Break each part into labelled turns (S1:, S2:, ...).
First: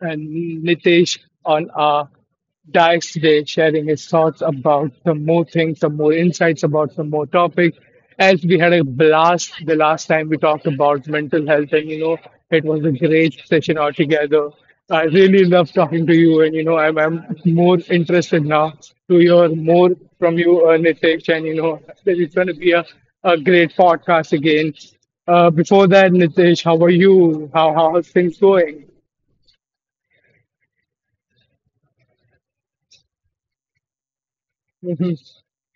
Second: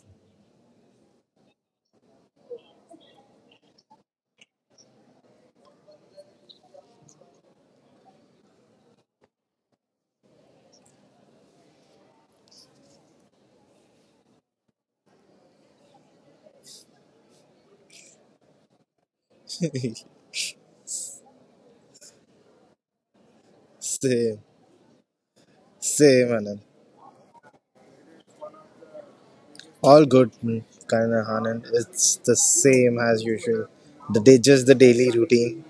S1: Nitesh on our diet today, sharing his thoughts about some more things, some more insights about some more topics. As we had a blast the last time we talked about mental health, and it was a great session altogether. I really love talking to you, and I'm more interested now to hear more from you, Nitesh, and that it's going to be a great podcast
S2: same.
S1: again. Before that,
S2: Same,
S1: Nitesh,
S2: Anand.
S1: how are you? How are things going?
S2: All good, Anand. It's the same as usual. The day, just the
S1: Hmm.
S2: daily routine.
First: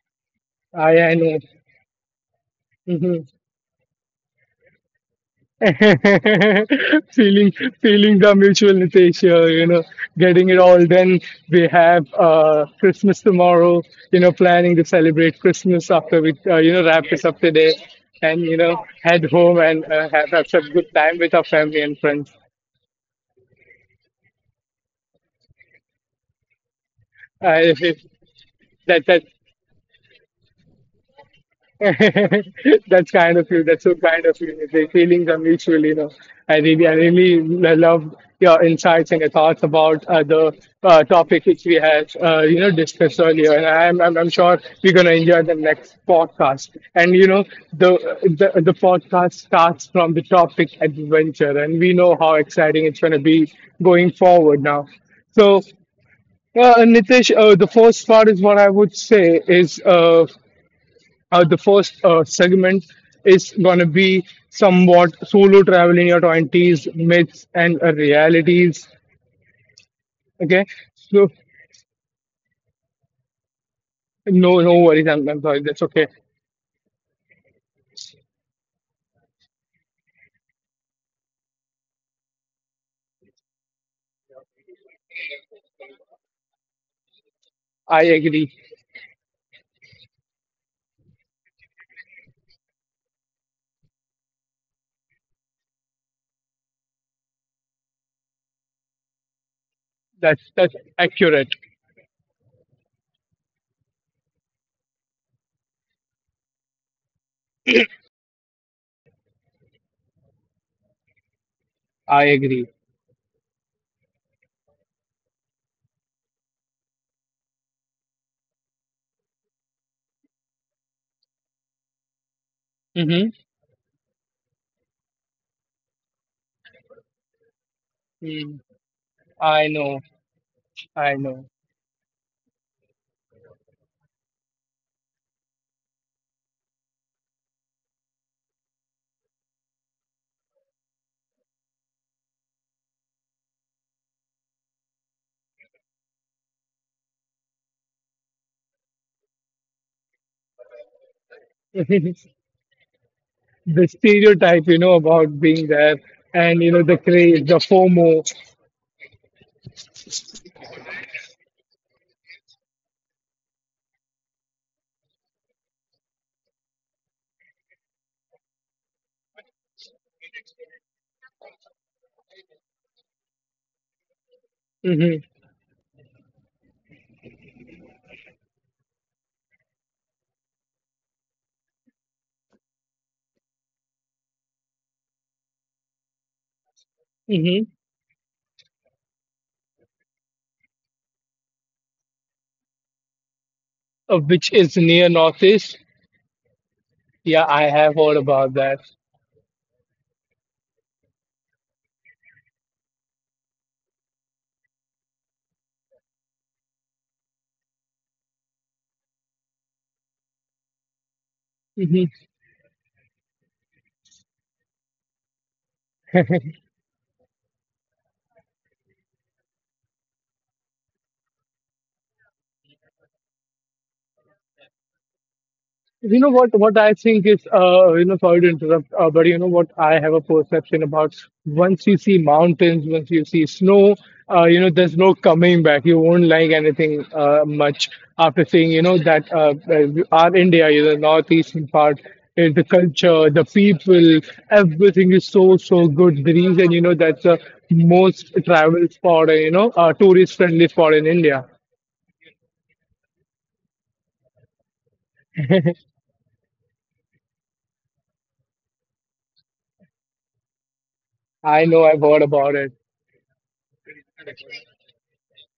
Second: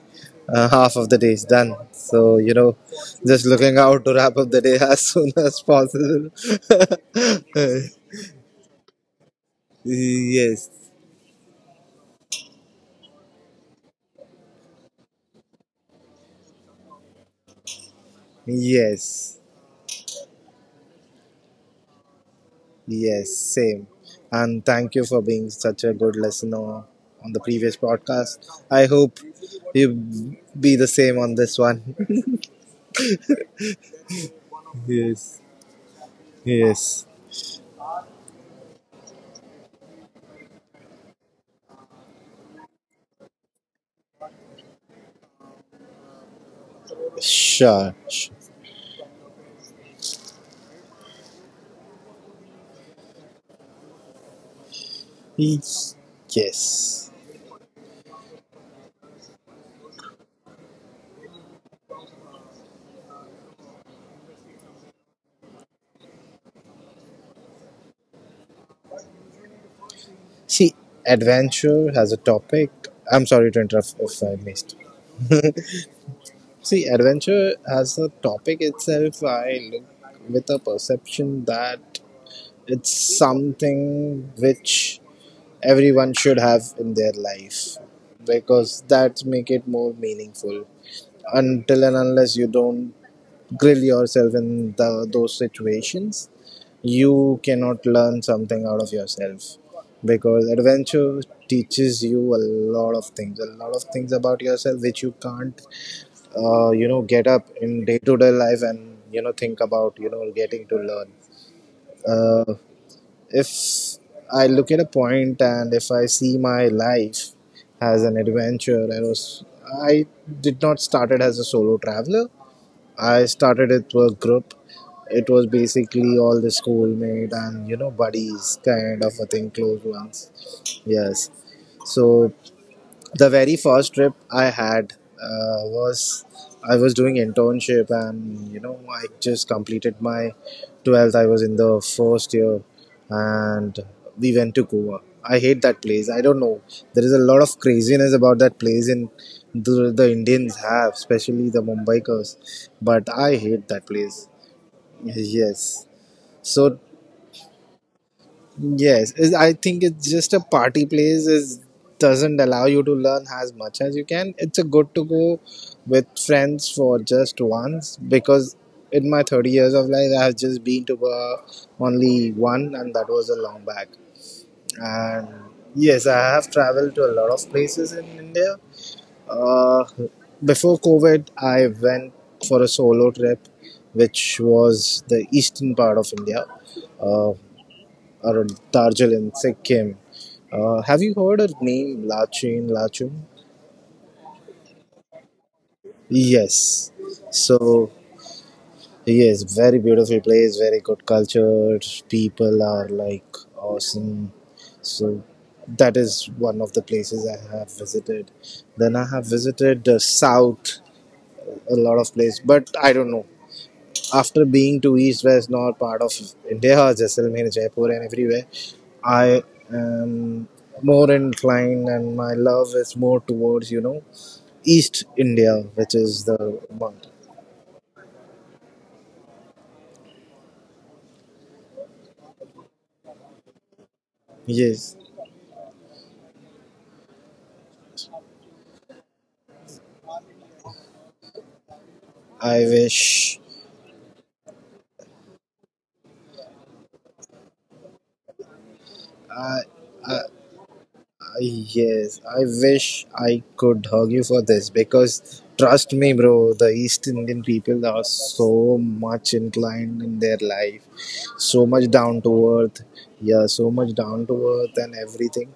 S2: Half
S1: I
S2: of
S1: I
S2: the day
S1: know.
S2: is done. So
S1: Hmm.
S2: just looking out to wrap up the day as soon as possible.
S1: Feeling feeling the mutual Nitesh here, you know, getting it all
S2: yes.
S1: done. We have Christmas tomorrow, planning to celebrate Christmas after we wrap this up today, and head
S2: Yes.
S1: home and have some good time with our family and friends.
S2: Yes. Same. And thank you for being such a good listener on the previous
S1: If
S2: podcast. I
S1: that
S2: hope
S1: that
S2: you be the same on this one.
S1: That's kind of you. That's so kind of you. The feelings are
S2: Yes.
S1: mutual, you know. I really, I
S2: Yes,
S1: really love your insights and your thoughts about the topic which we had, discussed earlier. And I'm sure we're gonna enjoy the next podcast. And you know,
S2: sure.
S1: the
S2: sh-
S1: the podcast starts from the topic adventure, and we know how exciting it's gonna be going forward now. So,
S2: Yes. Yes.
S1: Nitish, the first part is what I would say is. The first segment is going to be somewhat solo travel in your 20s, myths and realities. Okay.
S2: See,
S1: So,
S2: adventure has a topic. I'm sorry to interrupt if I
S1: no,
S2: missed.
S1: no worries. I'm sorry. That's okay.
S2: See, adventure as a topic itself, I look with a perception that it's something which everyone should have in their life,
S1: I agree.
S2: because that make it more meaningful. Until and unless you don't grill yourself in those situations, you cannot learn something out of yourself,
S1: That's,
S2: because
S1: that's
S2: adventure
S1: accurate.
S2: teaches you a lot of things, a lot of things about yourself which you can't get up in day to day life and think about getting to learn.
S1: I
S2: uh,
S1: agree.
S2: if I look at a point and if I see my life as an adventure, I was I did not started as a solo traveler. I
S1: Mm-hmm.
S2: started it with a group. It was basically all the schoolmate and buddies
S1: Mm,
S2: kind of a thing,
S1: I
S2: close
S1: know.
S2: ones.
S1: I
S2: Yes.
S1: know.
S2: So the very first trip I had was I was doing internship, and I just completed my 12th. I was in the first year, and we went to Goa. I hate that place. I don't know. There is a lot of craziness about that place, and the Indians have, especially the
S1: The
S2: Mumbaikars. But I hate that place.
S1: stereotype, about being
S2: Yes.
S1: there, and, you
S2: So
S1: know, the craze, the FOMO.
S2: I think it's just a party place, is doesn't allow you to learn as much as you can. It's a good to go with friends for just once, because in my 30 years of life I have just been to only one, and that was a long back.
S1: Mm-hmm.
S2: And yes, I have traveled to a lot of places in India. Uh, Before COVID, I went for a solo trip which was the eastern part of India. Uh,
S1: Mm-hmm.
S2: or Darjeeling, Sikkim. Have you heard her name, Lachin, Lachun?
S1: Of which is near Northeast.
S2: Yes.
S1: Yeah, I
S2: So,
S1: have heard about that.
S2: yes, very beautiful place, very good culture. People are like awesome. So, that is one of the places I have visited. Then I have visited the south, a lot
S1: Mm-hmm.
S2: of place, but I don't know. After being to east, west, north part of India, Jaisalmer, Jaipur and everywhere, I am more inclined and my love is more towards east India, which
S1: You
S2: is
S1: know
S2: the
S1: what I
S2: month.
S1: think is, sorry to interrupt, but you know what, I have a perception about, once you see mountains, once you see snow, there's
S2: yes
S1: no coming back. You won't like anything much after seeing, that our India, the northeastern part, is
S2: i
S1: the culture,
S2: wish
S1: the people, everything is so so good. The reason, that's the most travel spot,
S2: i
S1: tourist friendly spot, in India.
S2: Yes, I wish I could hug you for this, because trust me, bro, the East Indian people are so much inclined in their life,
S1: I
S2: so
S1: know.
S2: much
S1: I've heard
S2: down to
S1: about it.
S2: earth. Yeah, so much down to earth and everything.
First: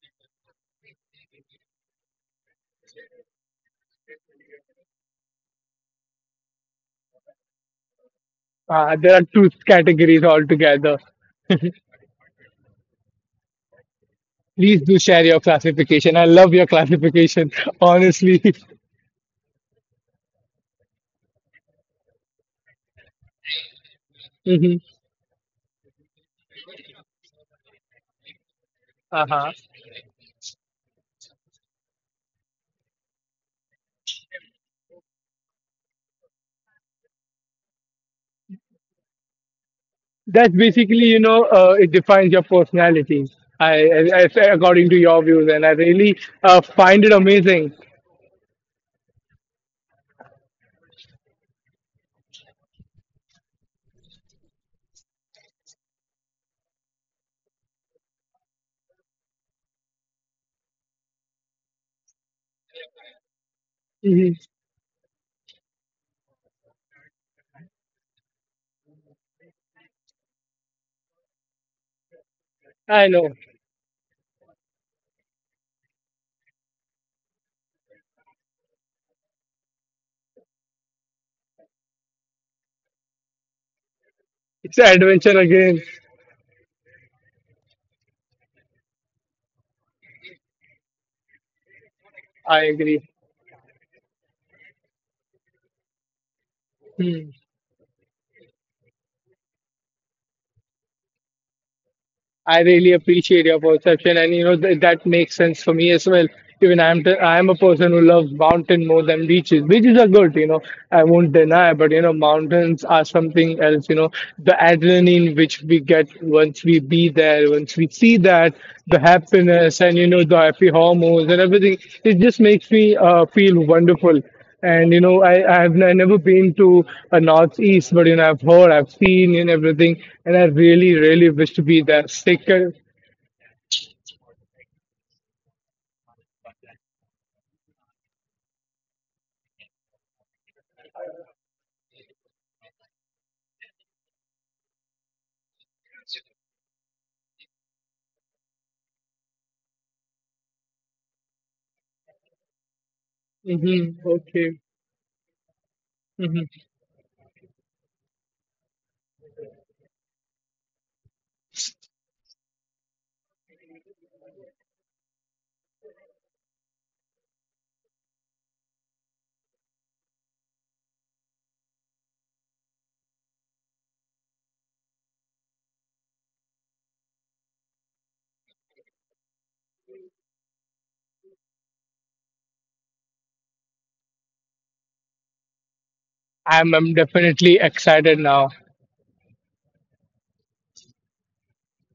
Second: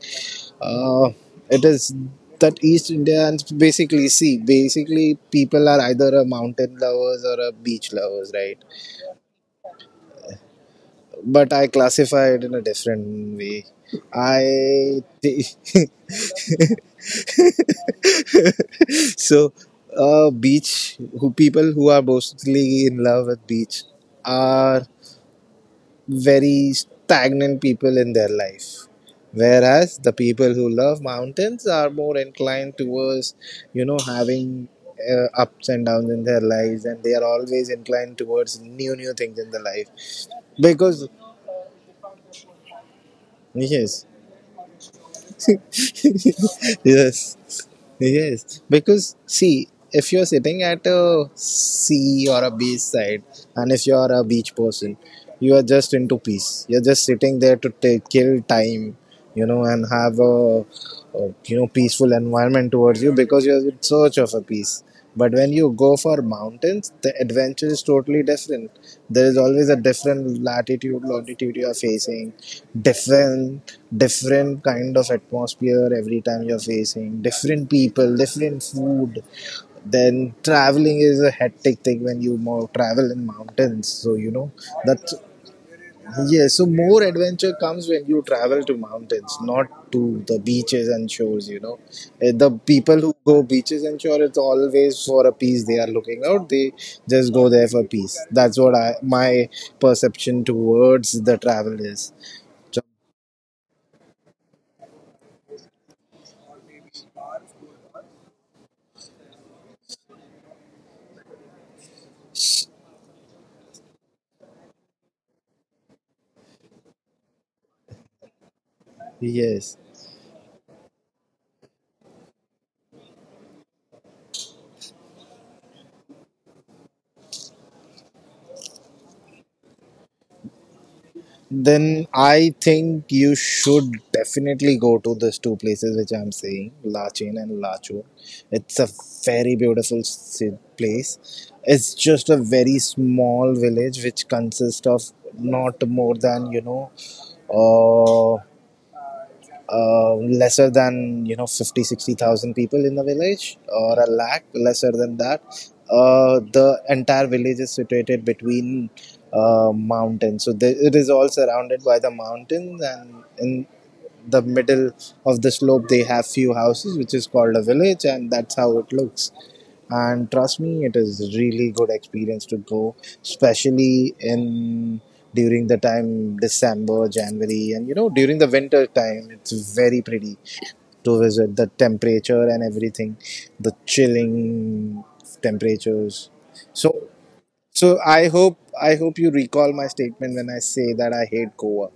S2: Uh, it is that East Indians basically see, basically, people are either a mountain lovers or a beach lovers, right?
S1: There are two categories altogether.
S2: But I classify it in a different way.
S1: Please do
S2: I
S1: share your classification. I love your classification, honestly.
S2: So, beach who people who are mostly in love with beach
S1: Hmm.
S2: are very stagnant people in their life,
S1: Uh-huh.
S2: whereas the people who love mountains are more inclined towards having ups and downs in their lives, and they are always inclined towards new things in the life,
S1: That's basically,
S2: because
S1: you know, uh, it defines your personality. I, I,
S2: yes.
S1: I say according to your views, and I really find it
S2: Yes,
S1: amazing.
S2: yes, because see, if you're sitting at a sea or a beach side, and if you're a beach person, you are just into peace. You're just sitting there to take kill time, and have a peaceful environment towards you, because you're in search
S1: Hmm.
S2: of a peace. But when you go for mountains, the adventure is totally different. There is always a different latitude, longitude you are facing,
S1: I know.
S2: different kind of atmosphere. Every time you're facing different people, different food. Then traveling is a hectic thing when you more travel in mountains, so
S1: It's an
S2: that.
S1: adventure again.
S2: Yes, so more adventure comes when you travel to mountains, not to the beaches and shores, you know. Eh, the
S1: I
S2: people
S1: agree.
S2: who go beaches and shore, it's always for a peace they are looking out. They just go there for peace. That's what I my perception towards the travel is.
S1: I
S2: So,
S1: really appreciate your perception, and that makes sense for me as well. Even I'm a person who loves mountain more than beaches. Beaches are good. I won't deny, but mountains are something else. The adrenaline which we get once we be there, once we see that, the
S2: yes.
S1: happiness, and the happy hormones and everything. It just makes me feel wonderful. And you know, I I've n- never been to a northeast, but I've heard, I've seen, and everything, and I really, really wish to be
S2: Then
S1: there. Sick.
S2: I think you should definitely go to these two places which I'm saying, Lachin and Lachon. It's a very place. It's just a very small village which consists of not more than, uh, lesser than 50, 60,000 people in the village, or
S1: Mm-hmm.
S2: a lakh
S1: Okay.
S2: lesser than that.
S1: Hmm.
S2: The entire village is situated between mountains, so it is all surrounded by the mountains, and in the middle of the slope they have few houses which is called a village, and that's how it looks. And trust me, it is really good experience to go, especially in during the time December, January, and during the winter time it's very pretty to visit. The temperature and everything, the chilling temperatures.
S1: I'm
S2: So,
S1: I'm definitely
S2: so
S1: excited
S2: I
S1: now.
S2: hope, I hope you recall my statement when I say that I hate Goa.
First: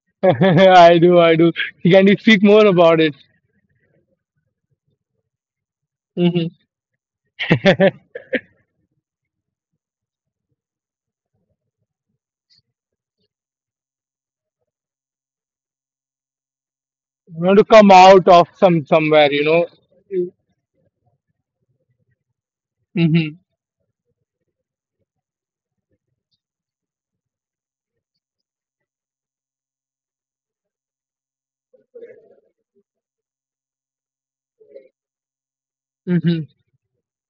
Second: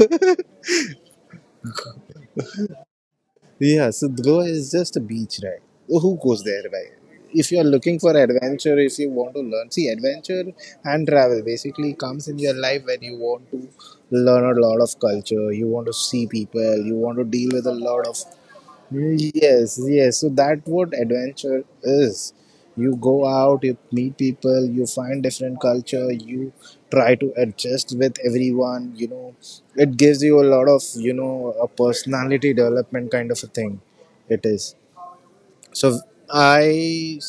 S1: I do, I do. Can you speak more about it?
S2: Yeah, so Goa is just a beach, right? Who goes
S1: Hmm.
S2: there, right? If you're
S1: I
S2: looking for adventure, if you want to learn, see, adventure and travel basically comes in your life when you want to learn a lot of culture, you want to see people, you want to deal
S1: want to
S2: with a
S1: come
S2: lot of.
S1: out of somewhere.
S2: Yes, yes. So
S1: Mhm,
S2: that what adventure is. You go out, you meet people, you find different culture, you try to adjust with everyone, you know. It gives you a lot of, a personality development kind of a thing. It is. So
S1: mhm,
S2: I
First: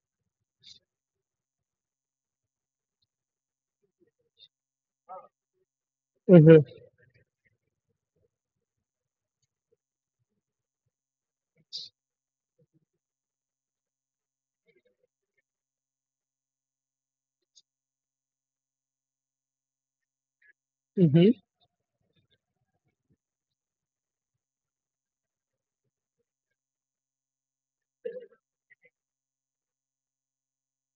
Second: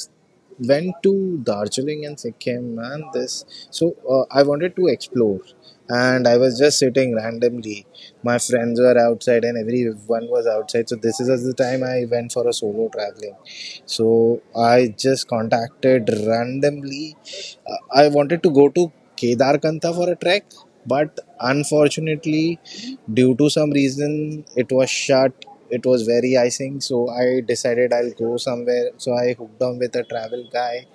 S2: went to Darjeeling and Sikkim and this. So I wanted to explore, and I was
S1: mhm,
S2: just sitting randomly. My friends were outside, and everyone was outside. So this is the time I went for a solo traveling. So I just contacted randomly. I wanted to go to Kedarkantha for a trek, but
S1: mhm,
S2: unfortunately due to some reason, it was shut. It was very icing, so I decided I'll go somewhere. So I hooked on with a travel guy.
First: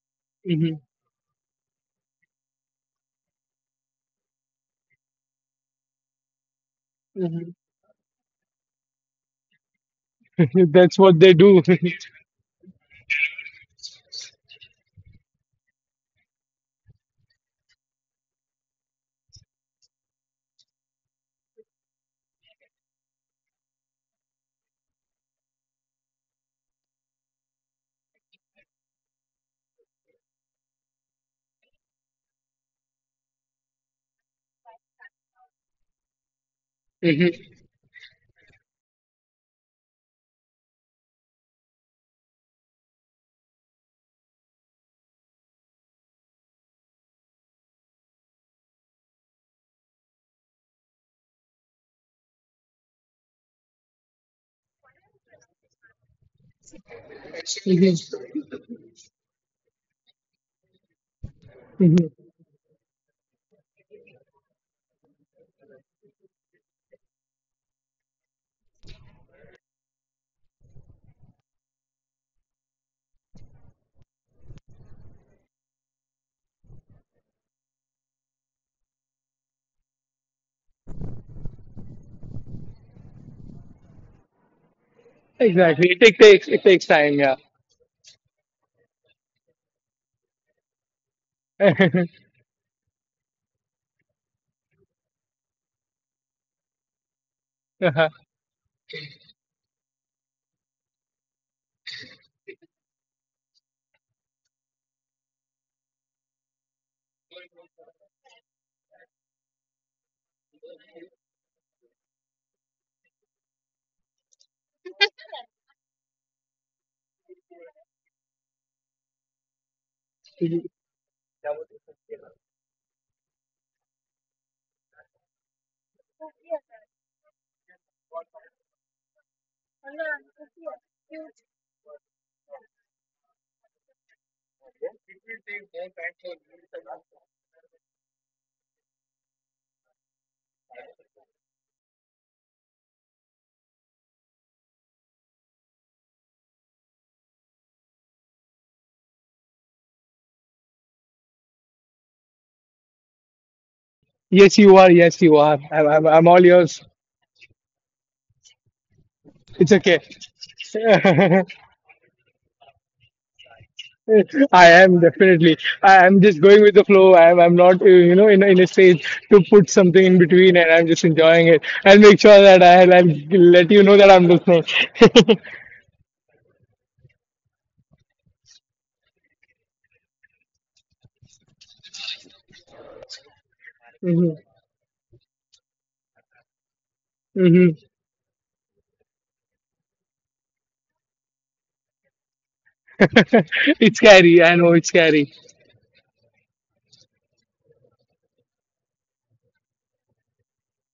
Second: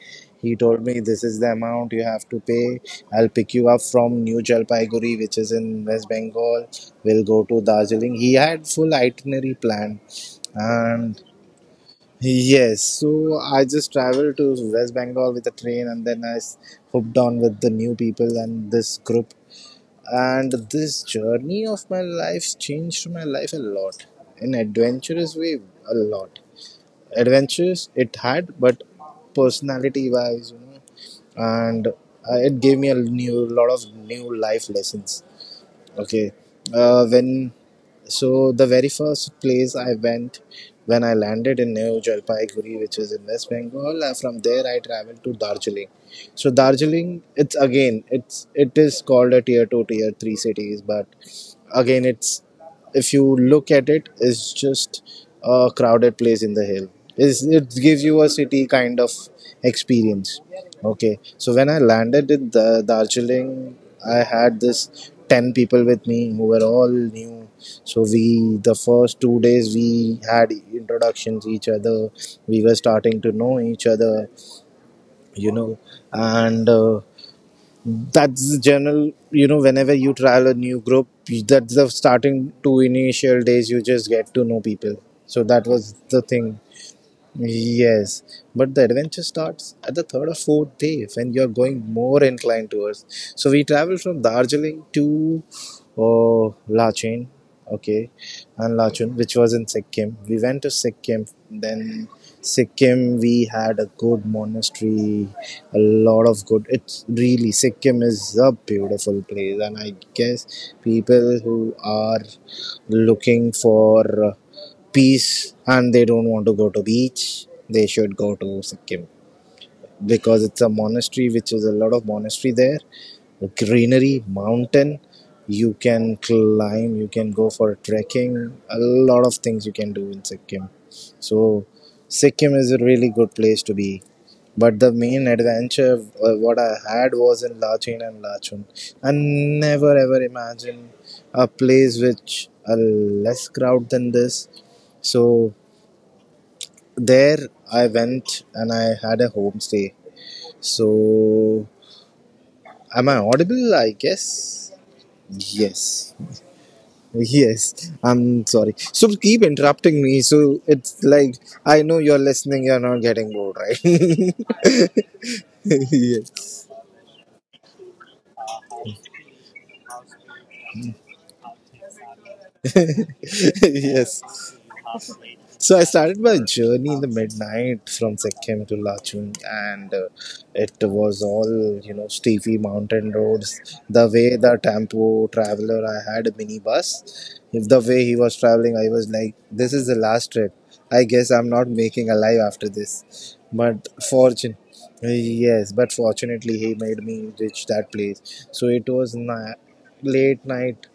S2: He
S1: mhm,
S2: told me this is the amount you have to pay. I'll pick you up from New Jalpaiguri, which is in West Bengal. We'll go
S1: mhm.
S2: to Darjeeling. He had full itinerary planned,
S1: That's what
S2: and
S1: they do.
S2: yes, so I just traveled to West Bengal with a train, and then hooked on with the new people and this group. And this journey of my life changed my life a lot. In adventurous way, a lot adventures it had, but personality wise, you know, and it gave me a new lot of new life lessons. Okay.
S1: Mhm,
S2: When so the very first place I went, when I landed in New Jalpaiguri, which is in West Bengal. From there, I traveled to Darjeeling. So Darjeeling, it's again, it is called a tier two, tier three cities, but again, it's if you look at it, is just a crowded place in the hill. It gives you a
S1: mhm,
S2: city kind of experience. Okay, so when I
S1: mhm.
S2: landed in the Darjeeling, I had this 10 people with me who were all new. So we the first 2 days we had introductions each other. We were starting to know each other, you know, and. That's the general, whenever you trial a new group, that's the starting two initial days you just get to know people, so that
S1: Exactly.
S2: was
S1: It
S2: the
S1: takes
S2: thing.
S1: it takes time, yeah.
S2: Yes, but the adventure starts at the third or fourth day when you're going more inclined towards. So we travel from Darjeeling to Lachin, okay, and Lachun, which was in Sikkim. We went to Sikkim, then Sikkim, we had a good monastery, a lot of good. It's really, Sikkim is a beautiful place, and I guess people who are looking for peace and they don't want to go to beach, they should go to Sikkim, because it's a monastery, which is a lot of monastery there, greenery, mountain. You can climb, you can go for trekking, a lot of things you can do in Sikkim. So Sikkim is a really good place to be. But the main adventure, what I had was in Lachin and Lachun. I never ever imagined a place which a less crowd than this. So there I went and I had a homestay. So, am I audible? I
S1: Yes,
S2: guess.
S1: you are. Yes, you are. I'm, I'm,
S2: Yes.
S1: I'm all yours.
S2: Yes. I'm sorry. So, keep
S1: It's okay.
S2: interrupting me. So, it's like, I know you're listening, you're not getting bored, right?
S1: I am definitely. I am just going
S2: yes.
S1: with the flow. I'm not, in, in a stage to put something in between, and I'm just enjoying it. I'll make sure that I'll let you know that I'm
S2: Yes.
S1: listening.
S2: So I started my journey in the midnight from Sikkim to Lachung, and it was all, you know, steepy mountain roads. The
S1: Hmm.
S2: way the tempo traveler I had, a minibus. If the
S1: Hmm.
S2: way he was traveling, I was like, "This is the last trip. I guess I'm not making alive after this."
S1: It's scary. I know it's scary.
S2: Yes, but fortunately he made me reach that place. So it was late night,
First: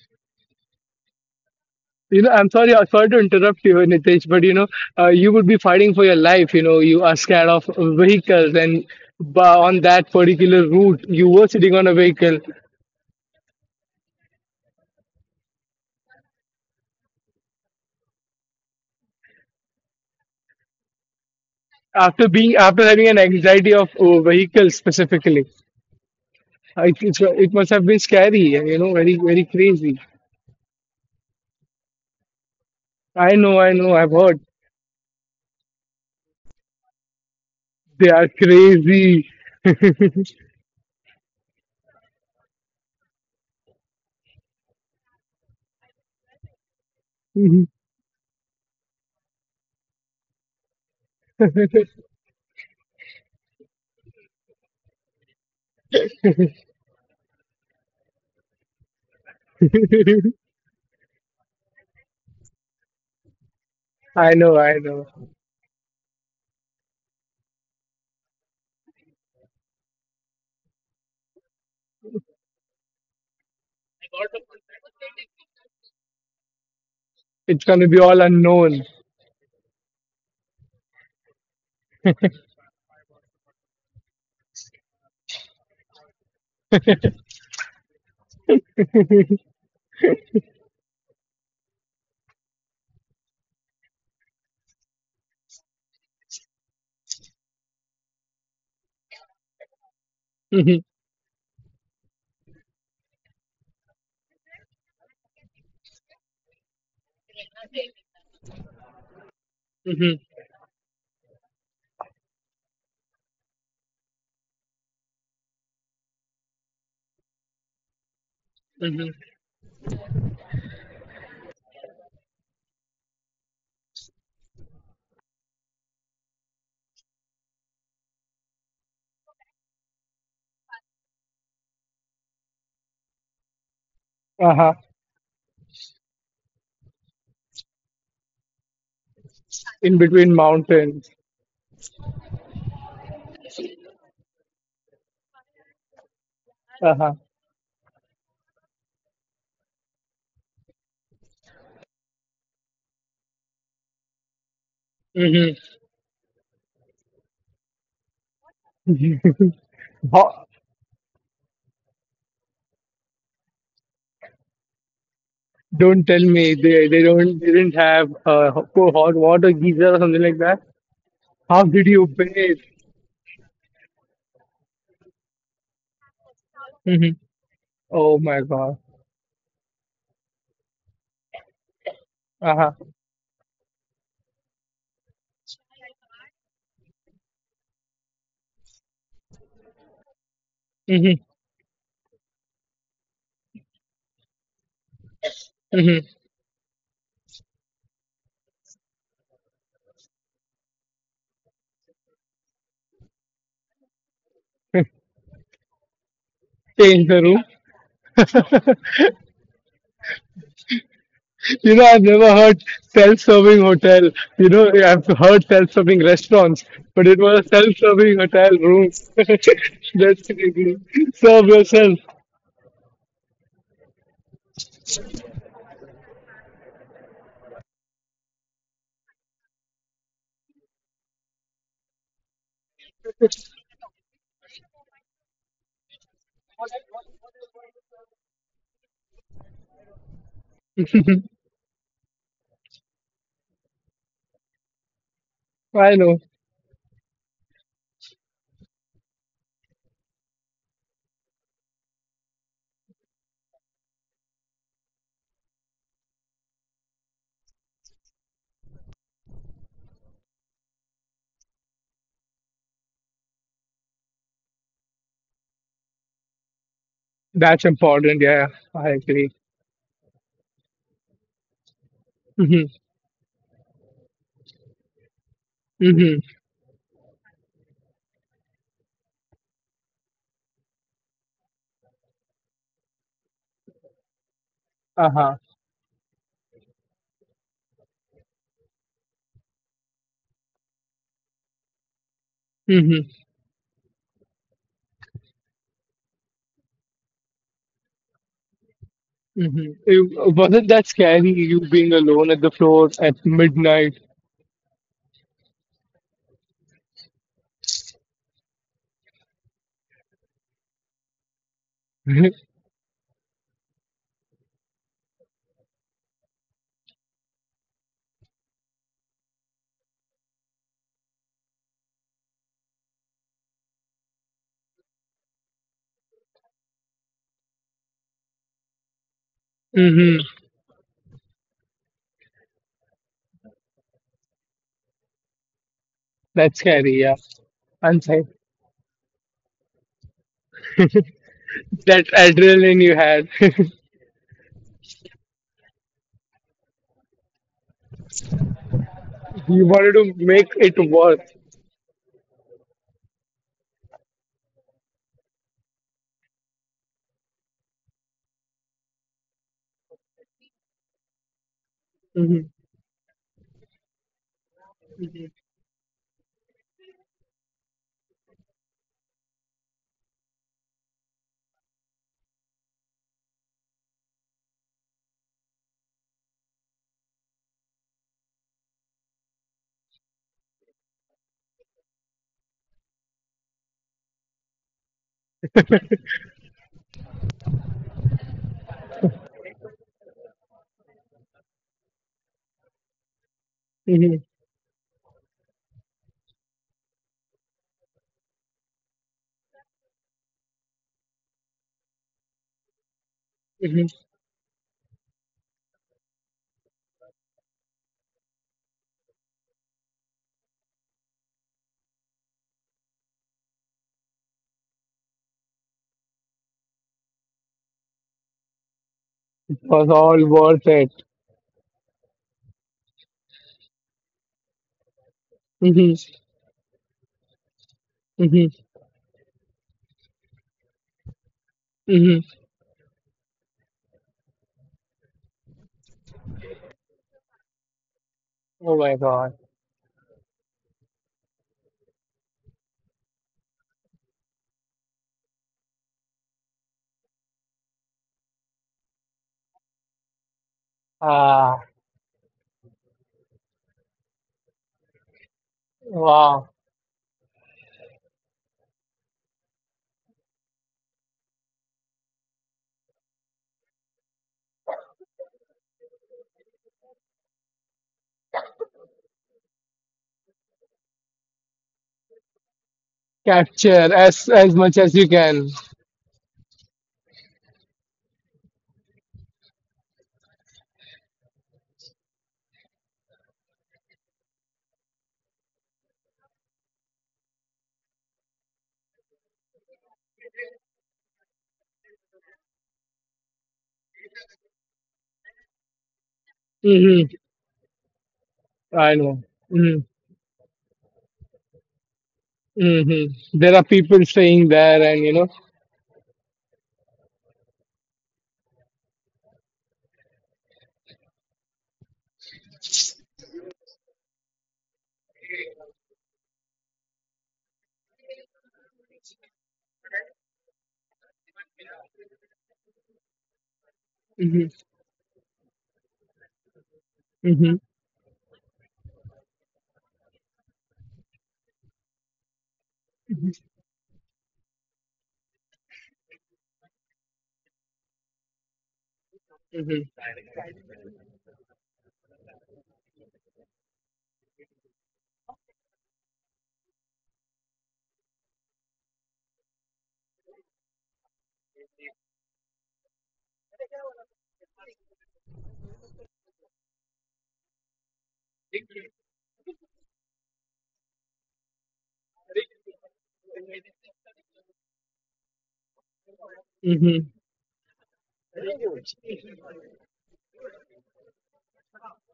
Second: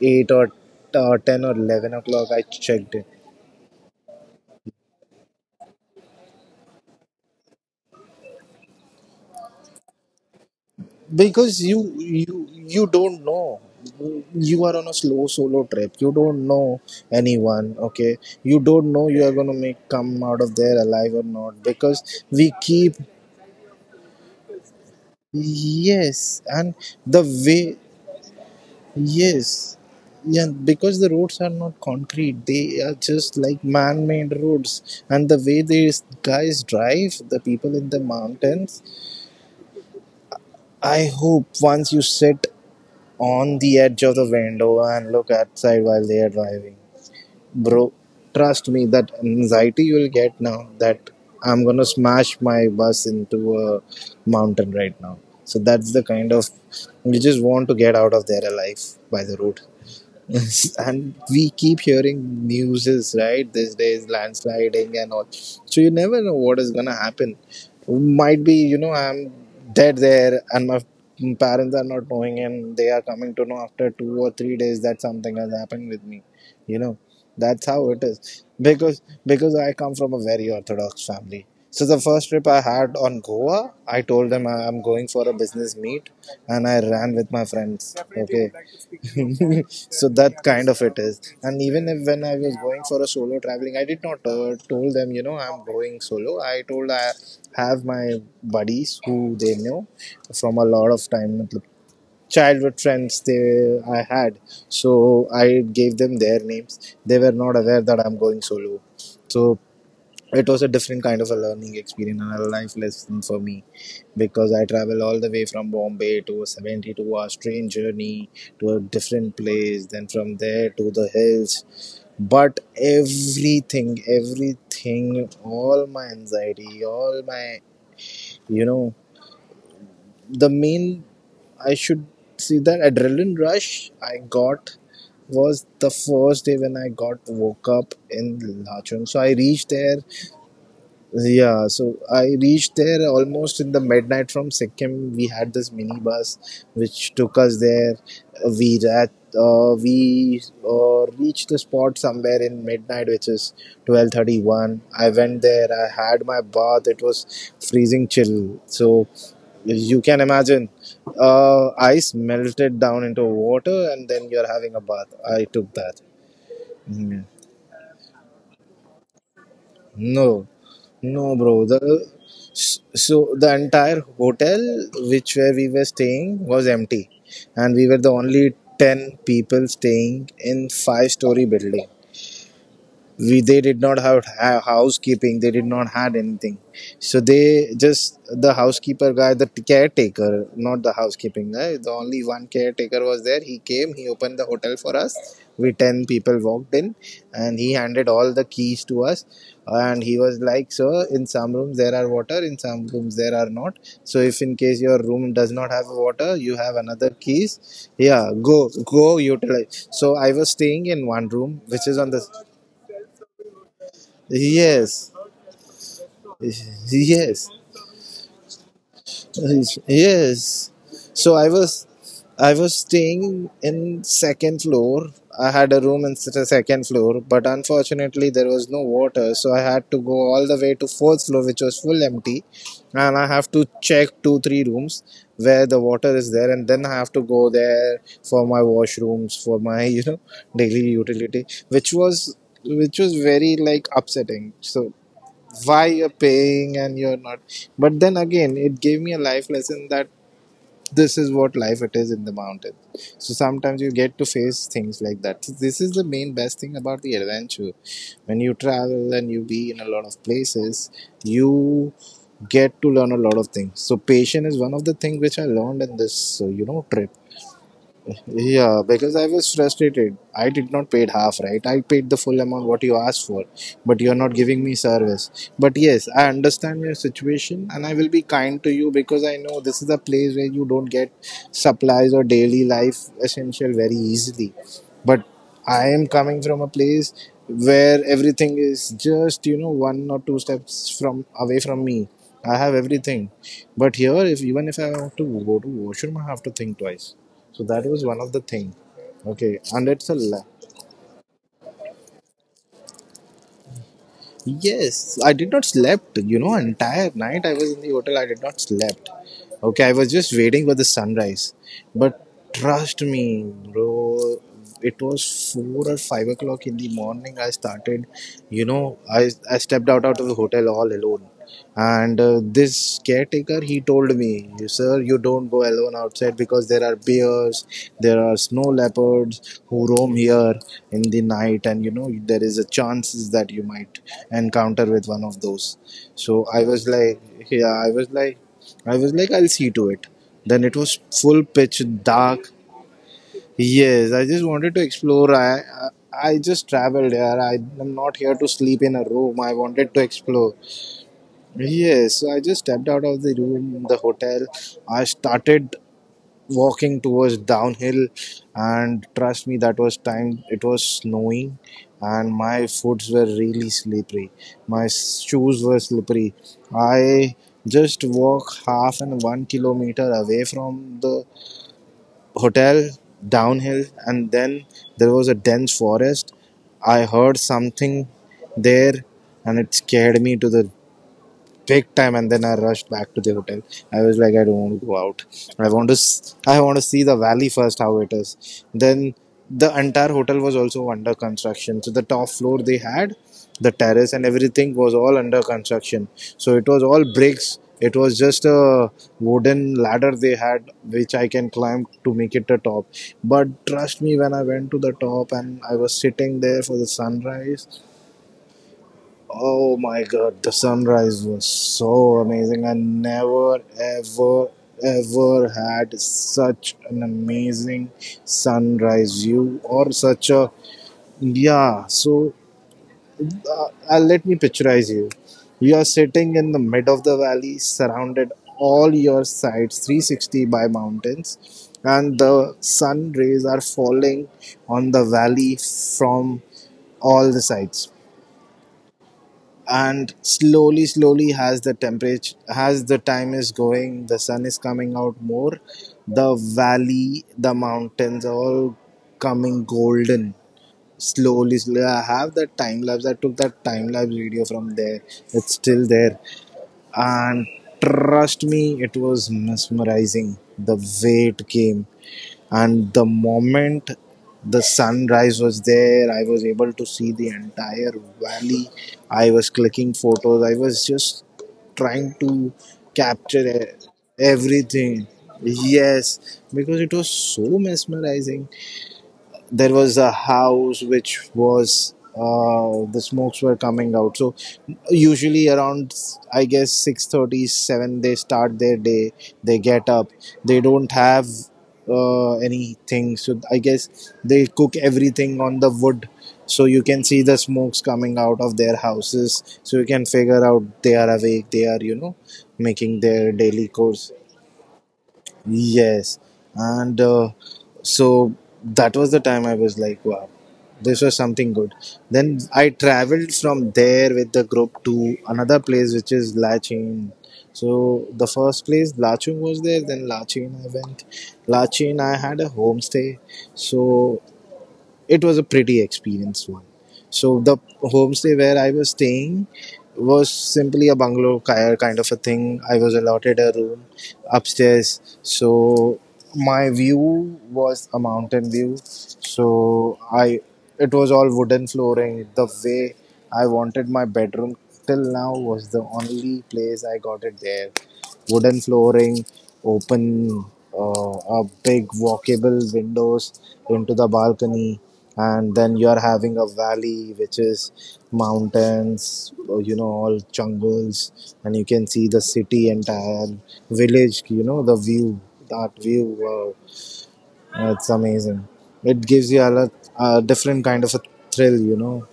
S2: eight or ten or eleven
S1: You
S2: o'clock.
S1: know,
S2: I
S1: I'm sorry, I'm
S2: checked in
S1: sorry to interrupt you, Nitesh, but you would be fighting for your life. You are scared of vehicles, and on that particular route, you were
S2: because
S1: sitting
S2: you
S1: on a
S2: you
S1: vehicle.
S2: you don't know. You are on a slow solo trip, you don't know anyone. Okay. You don't know you are going to make come out of there alive or not because
S1: After
S2: we
S1: being, after
S2: keep.
S1: having an anxiety of vehicles specifically,
S2: Yes. And
S1: I it's,
S2: the
S1: it must
S2: way.
S1: have been scary. And, very, very
S2: Yes,
S1: crazy.
S2: yeah, because the roads are not concrete, they are
S1: I
S2: just
S1: know,
S2: like
S1: I know. I've
S2: man-made
S1: heard
S2: roads, and the way these guys drive, the people in the
S1: they are
S2: mountains.
S1: crazy.
S2: I hope once you sit on the edge of the window and look outside while they are driving. Bro, trust me, that anxiety you will get now, that I'm gonna smash my bus into a mountain right now. So that's the kind of, you just want to get out of there alive by the road. And we keep hearing newses, right, these days
S1: I know, I
S2: landsliding
S1: know.
S2: and all, so you never know what is gonna happen. Might be I'm dead there and my parents are not knowing, and they are coming to know after 2 or 3 days that something has happened with me you know that's
S1: It's
S2: how
S1: gonna be
S2: it
S1: all
S2: is.
S1: unknown.
S2: Because I come from a very orthodox family. So the first trip I had on Goa, I told them I am going for a business meet, and I ran with my friends. Okay. So that kind of it is. And even if when I was going for a solo traveling, I did not told them I'm going solo. I told I have my buddies who they know from a
S1: Uh-huh.
S2: lot of time, childhood friends they I had. So I gave them their names. They were not aware that I'm going solo. So it was a different kind of a learning experience and a life lesson for me, because I travel all the way from Bombay to a 72 hours train journey to a different place, then from there to the hills. But everything, everything, all my anxiety, all my, you know, the main, I should see, that adrenaline rush I got was the first day when I got woke up in Lachung. So I reached there.
S1: In between mountains.
S2: Yeah, so I reached there almost in the midnight from Sikkim. We had this mini bus
S1: Uh-huh.
S2: which took us there. We rat, we reached the spot somewhere in midnight, which is 12:31. I went
S1: Mm-hmm.
S2: there. I had my bath. It was freezing chill. So you can
S1: Ho-
S2: imagine, ice melted down into water, and then you're having a bath. I took that.
S1: don't tell me they
S2: Mhm.
S1: don't they didn't have hot water geyser or something like
S2: No,
S1: that.
S2: no, bro.
S1: How
S2: The
S1: did you bathe?
S2: s- so the entire hotel, which where we were staying, was empty,
S1: Mm-hmm.
S2: and we were the
S1: Oh my
S2: only
S1: God.
S2: ten people staying in five-story building.
S1: Uh-huh.
S2: We they did not have housekeeping, they did not had anything. So they just, the housekeeper guy, the caretaker, not the
S1: Mm-hmm.
S2: housekeeping guy, the only one caretaker was there. He came, he opened the hotel for us. We 10
S1: Mm-hmm.
S2: people walked in, and he handed all the keys to us, and he was like, "Sir, in some rooms there are water, in some rooms there are not. So if in case your room does not have water, you have
S1: Change
S2: another
S1: the room.
S2: keys, yeah, go go utilize." So I was staying in one room
S1: you know,
S2: which is
S1: I've
S2: on the.
S1: never heard self-serving hotel. I've
S2: Yes,
S1: heard self-serving restaurants, but it was a
S2: yes,
S1: self-serving hotel room. That's
S2: yes.
S1: ridiculous.
S2: So
S1: Serve
S2: I was,
S1: yourself.
S2: I was staying in second floor. I had a room in the second floor, but unfortunately there was no water, so I had to go all the way to fourth floor, which was full empty, and I have to check 2-3 rooms where the water is there, and then I have to go there for my washrooms, for my daily utility, which was very, like, upsetting. So why
S1: I
S2: you're
S1: know.
S2: paying and you're not. But then again, it gave me a life lesson that this is what life it is in the mountain. So sometimes you get to face things like that. So this is the main best thing about the adventure, when you travel and you be in a lot of places, you get to learn a lot of things. So patience is one of the things which I learned in this trip.
S1: That's important. Yeah,
S2: Yeah,
S1: I
S2: because I
S1: agree.
S2: was frustrated. I did not paid half, right? I paid the full
S1: Mm-hmm.
S2: amount what you asked for, but you are not giving me service. But yes, I
S1: Mm-hmm.
S2: understand your situation, and I will be kind to you because I know this is a place where you don't get supplies or daily life essential very easily. But
S1: Uh-huh.
S2: I am coming from a place where everything is just, you know, one or two steps from away from me. I have everything. But here, if even if I want to go to washroom, I have to think twice. So that was one of the thing. Okay, and it's a
S1: Hmm. Wasn't that scary, you being alone at the floor at midnight?
S2: yes. I did not slept. You know, entire night I was in the hotel. I did not slept. Okay, I was just waiting for the sunrise. But trust me, bro, it was 4 or 5 o'clock in the morning. I started. You know, I stepped out out of the hotel all alone. And this caretaker, he told me, "Sir, you don't go alone outside because there are bears, there are snow leopards who roam
S1: Hmm.
S2: here in the night, and you know there is a chances that you might encounter with one of those." So
S1: That's
S2: I was
S1: scary, yeah.
S2: like, yeah. I
S1: And
S2: was
S1: sci-
S2: like, I was like, I'll see to it. Then it was full pitch
S1: that
S2: dark.
S1: adrenaline you had,
S2: Yes, I just wanted to explore. I just traveled here. I am not here to sleep in a room. I
S1: you
S2: wanted
S1: wanted
S2: to
S1: to make
S2: explore.
S1: it worth.
S2: Yes, so I just stepped out of the room in the hotel. I started walking towards downhill, and trust me, that was time. It was snowing, and
S1: Hmm.
S2: my foots were really slippery. My shoes were slippery. I just walk half and 1 kilometer away from the hotel downhill, and then there was a dense forest. I heard something there, and it scared me to the big time, and then I rushed back to the hotel. I was like, I don't want to go out. I want to see the valley first, how it is. Then the entire hotel was also under construction, so the top floor, they had the terrace
S1: Hmm.
S2: and everything was all under construction. So it was all bricks. It was just a wooden ladder they had, which I can climb to make it the top. But
S1: Hmm.
S2: trust me, when I went to the top and I was sitting there for the sunrise, oh my god, the sunrise was so amazing. I never, ever, ever had such an amazing sunrise view
S1: Was
S2: or
S1: all
S2: such a.
S1: worth it.
S2: Yeah, so let me picturize you. You are
S1: Hmm.
S2: sitting in the mid of the valley, surrounded
S1: Hmm.
S2: all your sides 360 by mountains, and
S1: Hmm.
S2: the sun rays are falling on the valley from all the sides.
S1: Oh my God.
S2: And slowly, slowly, as the temperature, as the time is going, the sun is coming out more. The valley, the mountains are all coming golden slowly,
S1: Ah,
S2: slowly. I have that time lapse. I took that time lapse video from there. It's still there.
S1: wow.
S2: And trust me, it was mesmerizing, the way it came. And the moment the sunrise was there, I was able to see the entire valley. I was clicking photos. I was just trying to capture
S1: Capture as much as you
S2: everything.
S1: can.
S2: Yes, because it was so mesmerizing. There was a house which was, the smokes were coming out. So usually around, I guess, 6:37 they start their day. They get up. They don't have anything, so I guess they cook everything on the wood. So you can
S1: Hmm.
S2: see the smokes coming out of their
S1: I know.
S2: houses, so
S1: Hmm.
S2: you can figure out they are awake, they are making
S1: Hmm.
S2: their
S1: There are
S2: daily
S1: people
S2: course.
S1: staying there, and you know.
S2: Yes, and so that was the time I was like, wow, this was something good. Then I traveled from there with the group to another place, which is Lachin. So the first place Lachung was there, then Lachin I went. Lachin I had a homestay, so
S1: Hmm.
S2: it was a pretty experience one. So the homestay where I was staying was simply a bungalow kind of a thing. I was allotted a room upstairs, so my view was a mountain view.
S1: Hmm.
S2: So I, it was all wooden flooring. The way I wanted my bedroom till now was the only place I got it there. Wooden flooring, open, a big walkable windows into the balcony, and then you are having a valley which is mountains, you know, all jungles, and you can see the city, entire village, you know, the view, that view, wow,
S1: Mm-hmm.
S2: it's amazing. It gives you a different kind of a thrill, you know.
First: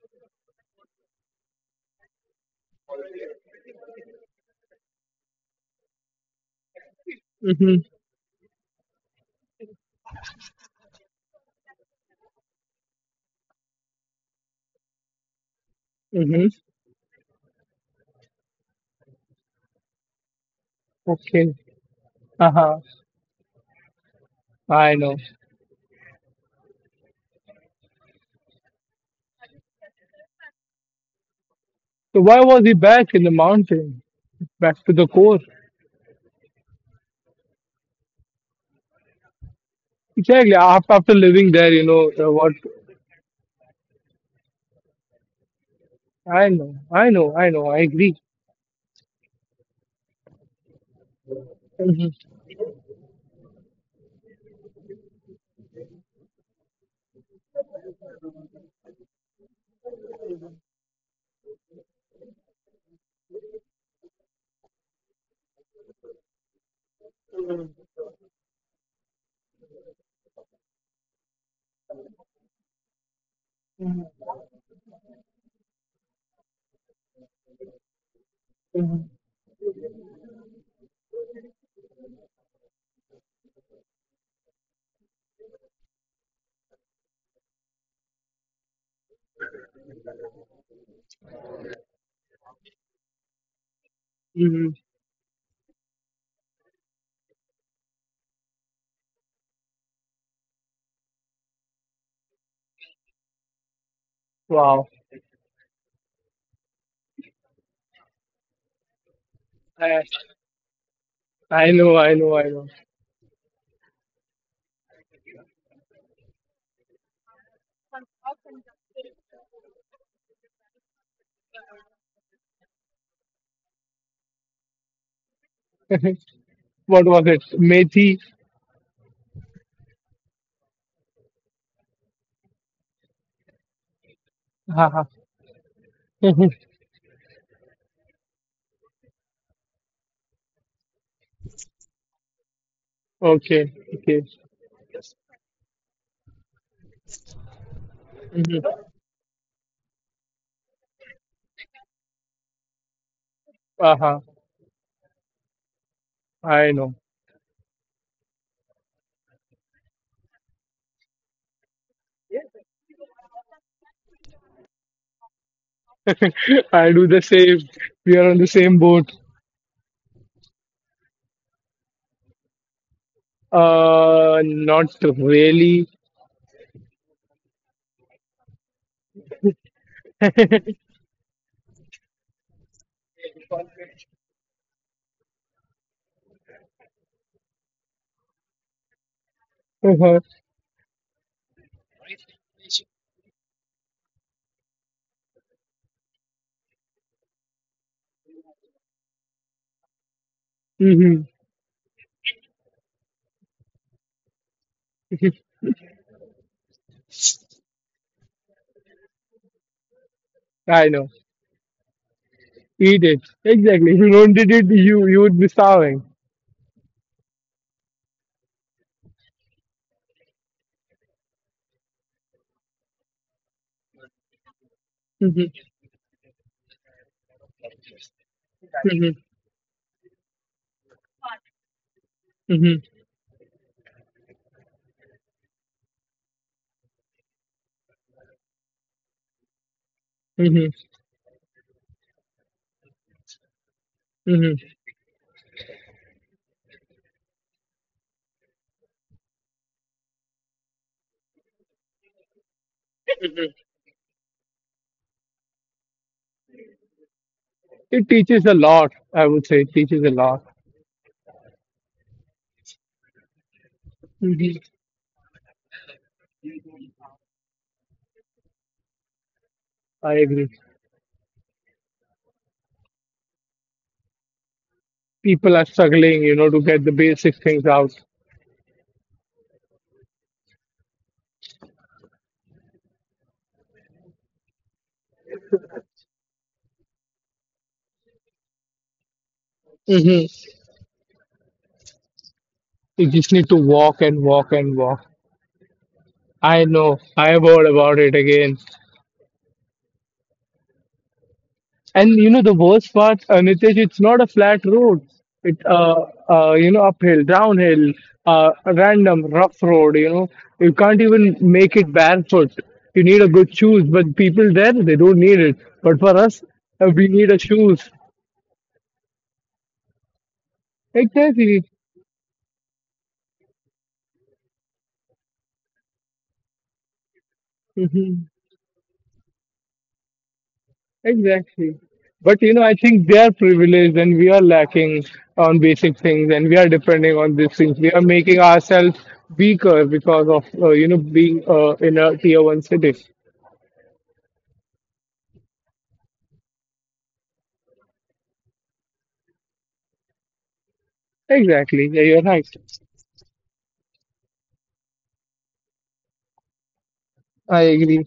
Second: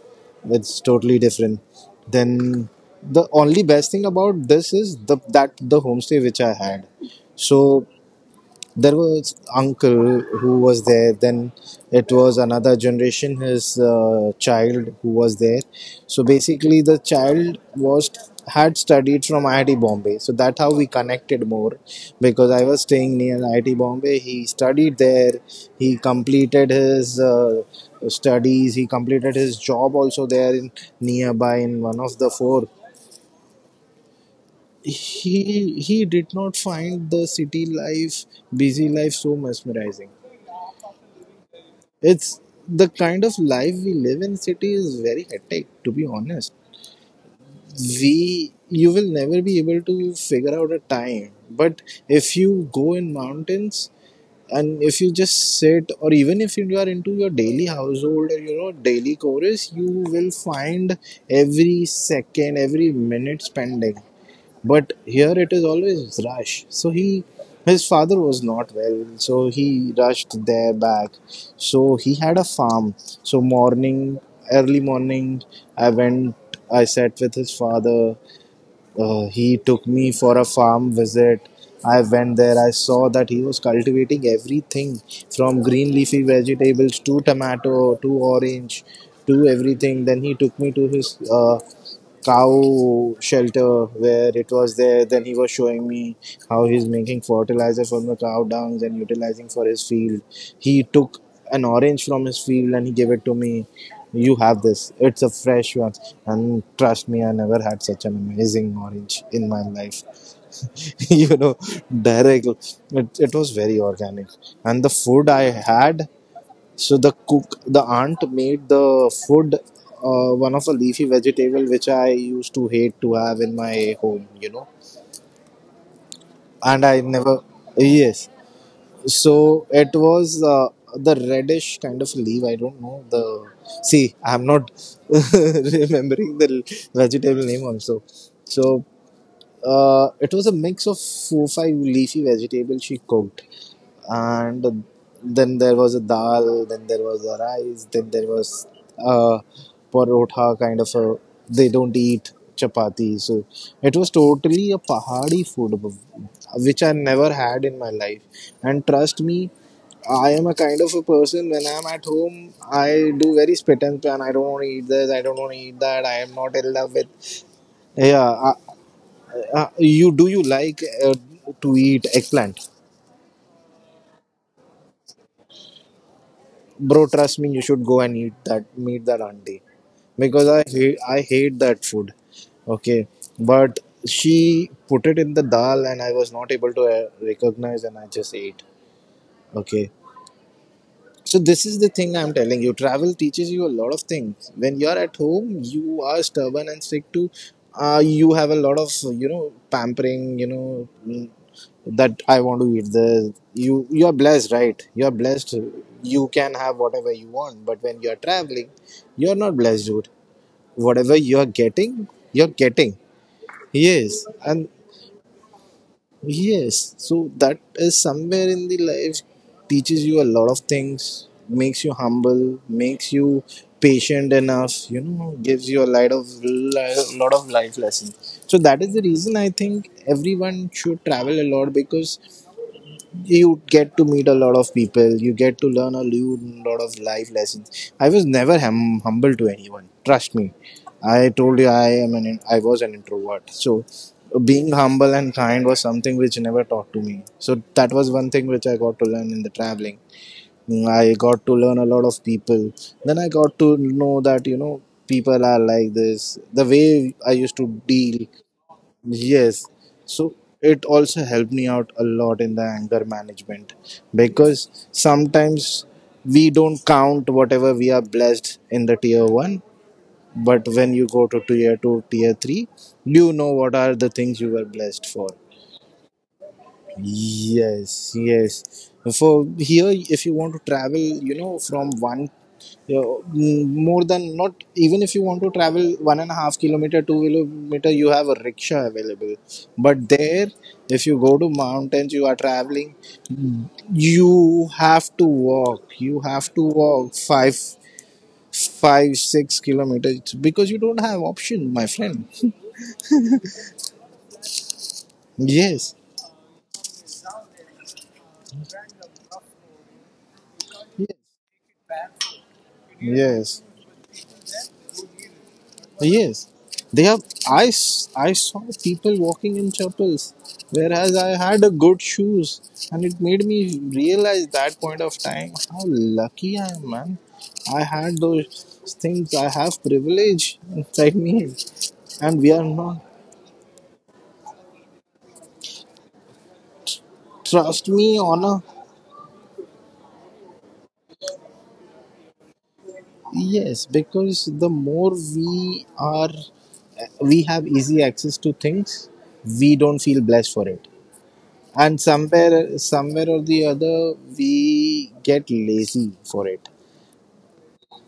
S2: It's totally different then. The only best thing about this is the that the homestay which I had,
S1: Mm-hmm.
S2: so there was uncle who was there, then it was another generation, his child who was there. So
S1: Mm-hmm.
S2: basically the child was had studied from IIT Bombay, so that's how we connected
S1: Okay.
S2: more, because I
S1: Uh-huh.
S2: was staying near IIT Bombay, he
S1: I
S2: studied
S1: know.
S2: there. He completed his studies, he completed his job also there in nearby, in one of
S1: So
S2: the
S1: why was
S2: four.
S1: he back in the mountain, back to the core?
S2: He did not find the city life, busy life, so mesmerizing.
S1: Exactly. After living there,
S2: It's
S1: what?
S2: the kind of life we live in city is very hectic, to be
S1: I
S2: honest.
S1: know. I know. I know. I agree.
S2: We, you will never be able to figure out a time. But if
S1: Mm-hmm.
S2: you go in mountains and if you just sit, or even if you are into your daily household or you know daily chores, you will find every second, every minute spending. But here it is always rush, so he, his father was not well, so he rushed there back. So he had a farm. So morning, early morning, I went, I sat with his father. He took me for a farm visit. I went there, I saw that he was cultivating everything, from green leafy vegetables to tomato to orange to everything. Then he took me to his cow shelter where it
S1: Mm-hmm.
S2: was there. Then he was showing me how he's making fertilizer from the cow dungs and utilizing for his field. He took an orange from his field and he gave it to me. You have
S1: Wow.
S2: this. It's a fresh one. And trust me, I never had such an amazing orange in my life.
S1: I,
S2: You know,
S1: I know. I know.
S2: direct.
S1: I know.
S2: It was very organic. And the food I had, so the cook, the aunt made the food, one of a leafy vegetable which I used to hate to have in my home, you know. And I
S1: What was
S2: never,
S1: it? Methi.
S2: yes. So it was the reddish kind of leaf, I don't know the. See, I'm not
S1: Uh-huh.
S2: remembering the vegetable name also. So it was a mix of four five leafy vegetables she cooked,
S1: Okay. Okay.
S2: and then there was a dal, then there was a rice, then there was
S1: Mm-hmm.
S2: a parotha kind of a. They don't eat chapati, so it was
S1: Uh-huh.
S2: totally a Pahadi food,
S1: I
S2: which I
S1: know.
S2: never had in my life. And trust me, I am a kind of a person, when I'm at home, I do very spit and span. I don't want to eat this, I don't want to eat that, I am not in love
S1: I do the
S2: with.
S1: same. We are on the
S2: Yeah,
S1: same boat.
S2: you do you like uh, to eat eggplant,
S1: Not really.
S2: bro? Trust me, you should go and eat that. Meet that auntie because I hate that food. Okay, but she put it in the dal and I was not able to recognize and I just ate. Okay. So this is the thing I'm telling you. Travel teaches you a lot of things. When you're at home, you are stubborn and strict to. You have a lot of, you know, pampering. You know,
S1: Hmm.
S2: that I want to eat this. You are blessed, right? You are blessed. You can have whatever you want. But when you are traveling, you are not blessed, dude.
S1: I know.
S2: Whatever you are getting, you're getting.
S1: Eat it. Exactly. If you
S2: Yes,
S1: don't eat
S2: and
S1: it, you would be starving.
S2: yes, so that is somewhere in the life teaches you a lot of things, makes you humble, makes you patient enough, you know,
S1: Hmm.
S2: gives you a lot of lot of life lessons. So that is the
S1: Hmm.
S2: reason I think everyone should travel a lot, because
S1: Hmm.
S2: you get to meet a lot of people, you get to learn a lot of life lessons. I was never humble to anyone, trust me.
S1: Hmm.
S2: I told you, I was an introvert, so being
S1: Hmm.
S2: humble and kind was something which never taught to me, so that was one thing which I got to learn in the traveling. I got to learn a lot of people, then I got to know that, you know, people are like this, the way I used to
S1: It
S2: deal.
S1: teaches a lot. I would say
S2: Yes.
S1: it teaches a
S2: So
S1: lot.
S2: it also helped me out a lot in the anger management,
S1: Hmm.
S2: because sometimes we don't count whatever we are blessed in the tier one.
S1: I agree.
S2: But when you go to tier two, tier three, you know what are the things you were blessed for.
S1: People are struggling to get the basic things out.
S2: Yes, yes. For here, if you want to travel, you know, from one, you know, more than not, even if you want to travel 1.5 km, 2 km, you have a rickshaw available. But
S1: Hmm.
S2: there, if you go to mountains, you are traveling,
S1: You just need to walk and walk
S2: you
S1: and walk.
S2: have to walk. You have to
S1: I know.
S2: walk
S1: I have
S2: five,
S1: heard about it again.
S2: five, 6 km, because you don't have option, my
S1: And
S2: friend.
S1: you know the worst part, Nitesh, it's not a flat road. It
S2: Yes,
S1: uphill, downhill, random rough road. You know you can't even make it barefoot. You need a good
S2: yes.
S1: shoes, but people there they don't need it. But for us,
S2: Yes, they
S1: we
S2: have.
S1: need a shoes.
S2: I saw people walking in chapels, whereas I had
S1: Exactly.
S2: a good shoes, and it made me realize that point of time how lucky I am, man. I had those things. I have privilege inside me,
S1: Exactly.
S2: and
S1: But
S2: we
S1: you know,
S2: are
S1: I
S2: not.
S1: think they are privileged and we are lacking on basic things and we are depending on these things.
S2: Trust
S1: We are
S2: me,
S1: making
S2: honor.
S1: ourselves weaker because of being in a tier one city.
S2: Yes, because the more we are, we have easy access to things, we don't feel blessed for it,
S1: Exactly.
S2: and
S1: Yeah, you're right.
S2: somewhere or the other we get lazy for it.
S1: I agree.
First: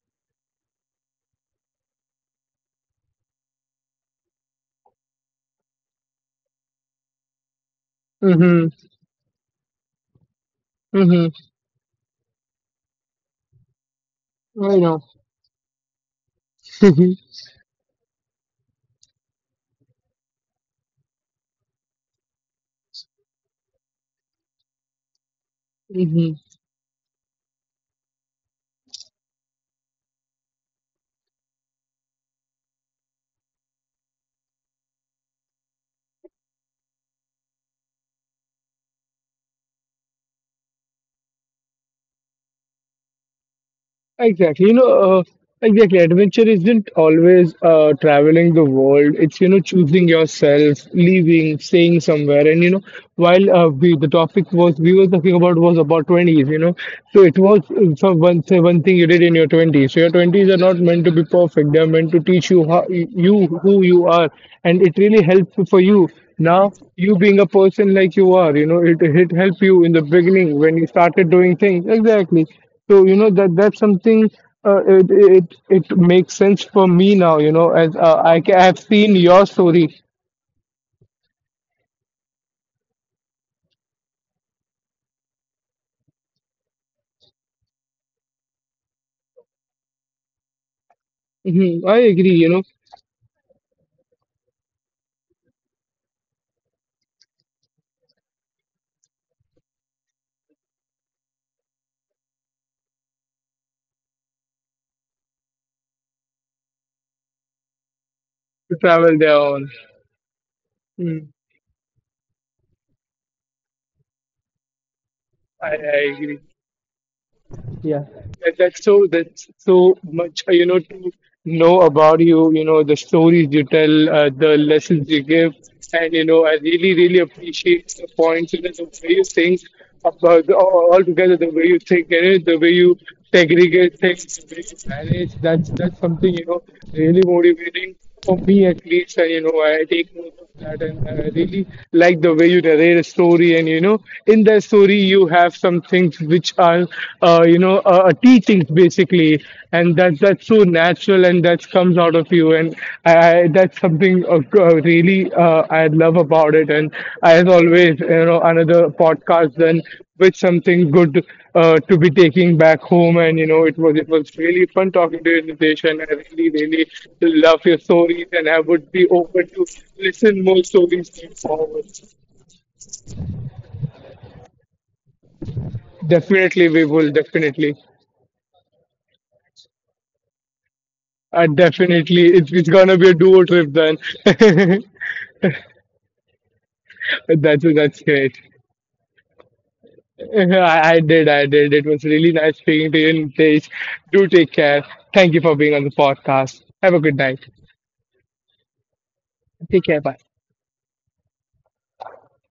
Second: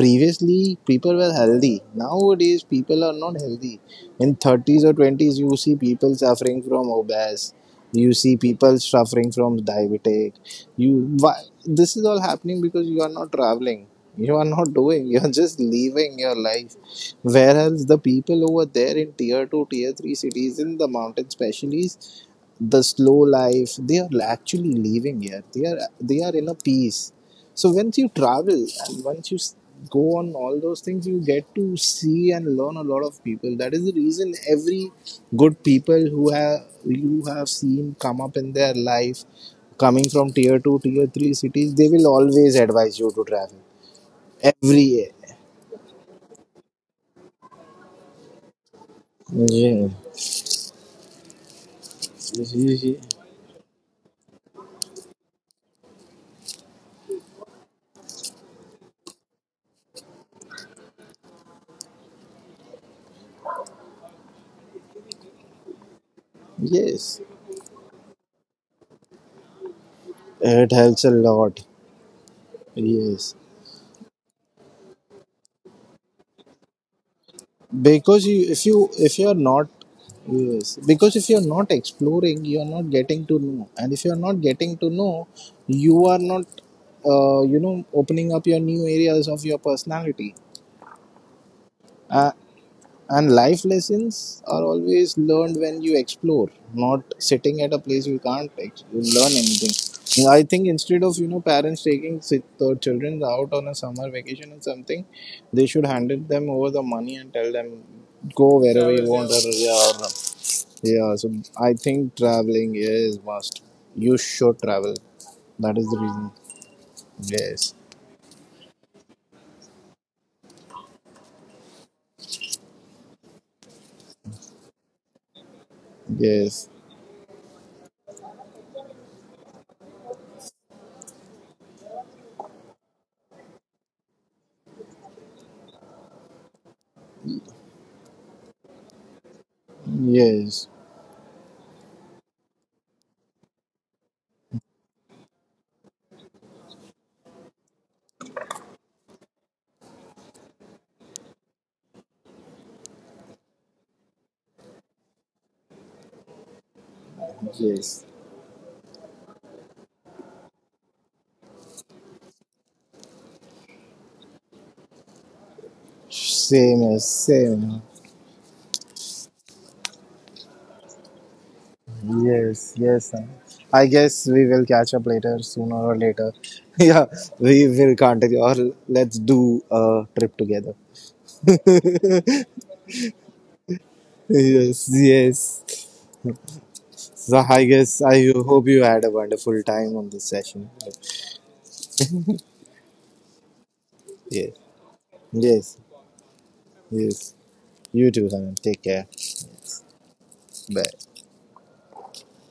S2: Previously people were healthy, nowadays people are not healthy. In 30s or 20s you see people suffering from obese, you see
S1: Mm-hmm.
S2: people suffering from diabetic. You
S1: Mm-hmm.
S2: why, this is all happening because you are not traveling, you are not
S1: I know.
S2: doing, you are just living your life. Whereas the people over there in tier 2 tier 3 cities in the mountain specialties, the slow life they are actually living here, they are
S1: Hmm.
S2: in a peace. So once you travel, and once you go on all those things, you get to see and learn a lot of people. That is the reason every good people who have you have seen come up in their life coming from tier 2 tier 3 cities, they will always advise you to travel
S1: Exactly. You
S2: every year.
S1: know, uh, exactly. Adventure isn't always traveling the world. It's, you know,
S2: Yeah,
S1: choosing yourself, leaving, staying somewhere. And, you know,
S2: yes.
S1: while the topic was we were talking about was about 20s, so it was so say one thing you did in your 20s. So your 20s are not meant to be perfect. They're meant to teach you how you who you are. And it really helps for you now, you
S2: Yes.
S1: being a person like you are, it helped you in the beginning
S2: It
S1: when you
S2: helps a
S1: started doing
S2: lot.
S1: things, exactly. So you know
S2: Yes,
S1: that, that's something, it makes sense for me now. You know, as
S2: because you
S1: I ca-
S2: if
S1: I
S2: you
S1: have seen
S2: if you are
S1: your
S2: not,
S1: story.
S2: yes, because if you are not exploring, you are not getting to know, and if you are not getting to know, you are not you know opening up your new areas of your personality.
S1: Hmm. I
S2: Uh,
S1: agree. You know,
S2: and life lessons are always learned when you explore, not sitting at a place. You can't learn anything. You know, I think instead of, you know, parents taking their children out on a summer vacation or something, they should hand it them over the money and tell them go
S1: to
S2: wherever you
S1: travel
S2: want,
S1: there
S2: or
S1: on.
S2: yeah, or, yeah. So
S1: Mm,
S2: I think traveling is must. You should travel.
S1: I
S2: That is the
S1: I
S2: reason.
S1: agree.
S2: Yes.
S1: Yeah, that's so much to know about you. You know the stories you tell, the lessons you give, and I
S2: Yes.
S1: really really appreciate the points, the way you think about the, all together, the way you think and the way you segregate things, the way you manage. That's something really motivating. For me, at least, I take note of
S2: Yes.
S1: that, and I really like the way you narrate a story. In that story, you have some things which are, teachings basically, and that's so natural, and that comes out of you. And I that's something really I love about it. And as always,
S2: Yes.
S1: you know, another podcast then with something good to be taking back home. And you know, it was really fun talking to you, Nitesh, and I really
S2: Same
S1: really
S2: as
S1: love your
S2: same.
S1: stories, and I would be open to listen more stories going forward.
S2: Yes, yes. I guess we will catch up later, sooner or later.
S1: Definitely, we
S2: Yeah,
S1: will
S2: we
S1: definitely.
S2: will continue, or let's do a trip together.
S1: Definitely, it's gonna be a duo trip then.
S2: Yes, yes. So
S1: that's
S2: I guess
S1: that's
S2: I
S1: great.
S2: hope you had a wonderful time on this session.
S1: I did, I did. It was really nice speaking to you, Nitesh. Do take
S2: Yes,
S1: care. Thank you for being
S2: yes,
S1: on the podcast. Have a good
S2: yes.
S1: night.
S2: You too, Simon. Take care.
S1: Bye.
S2: Bye.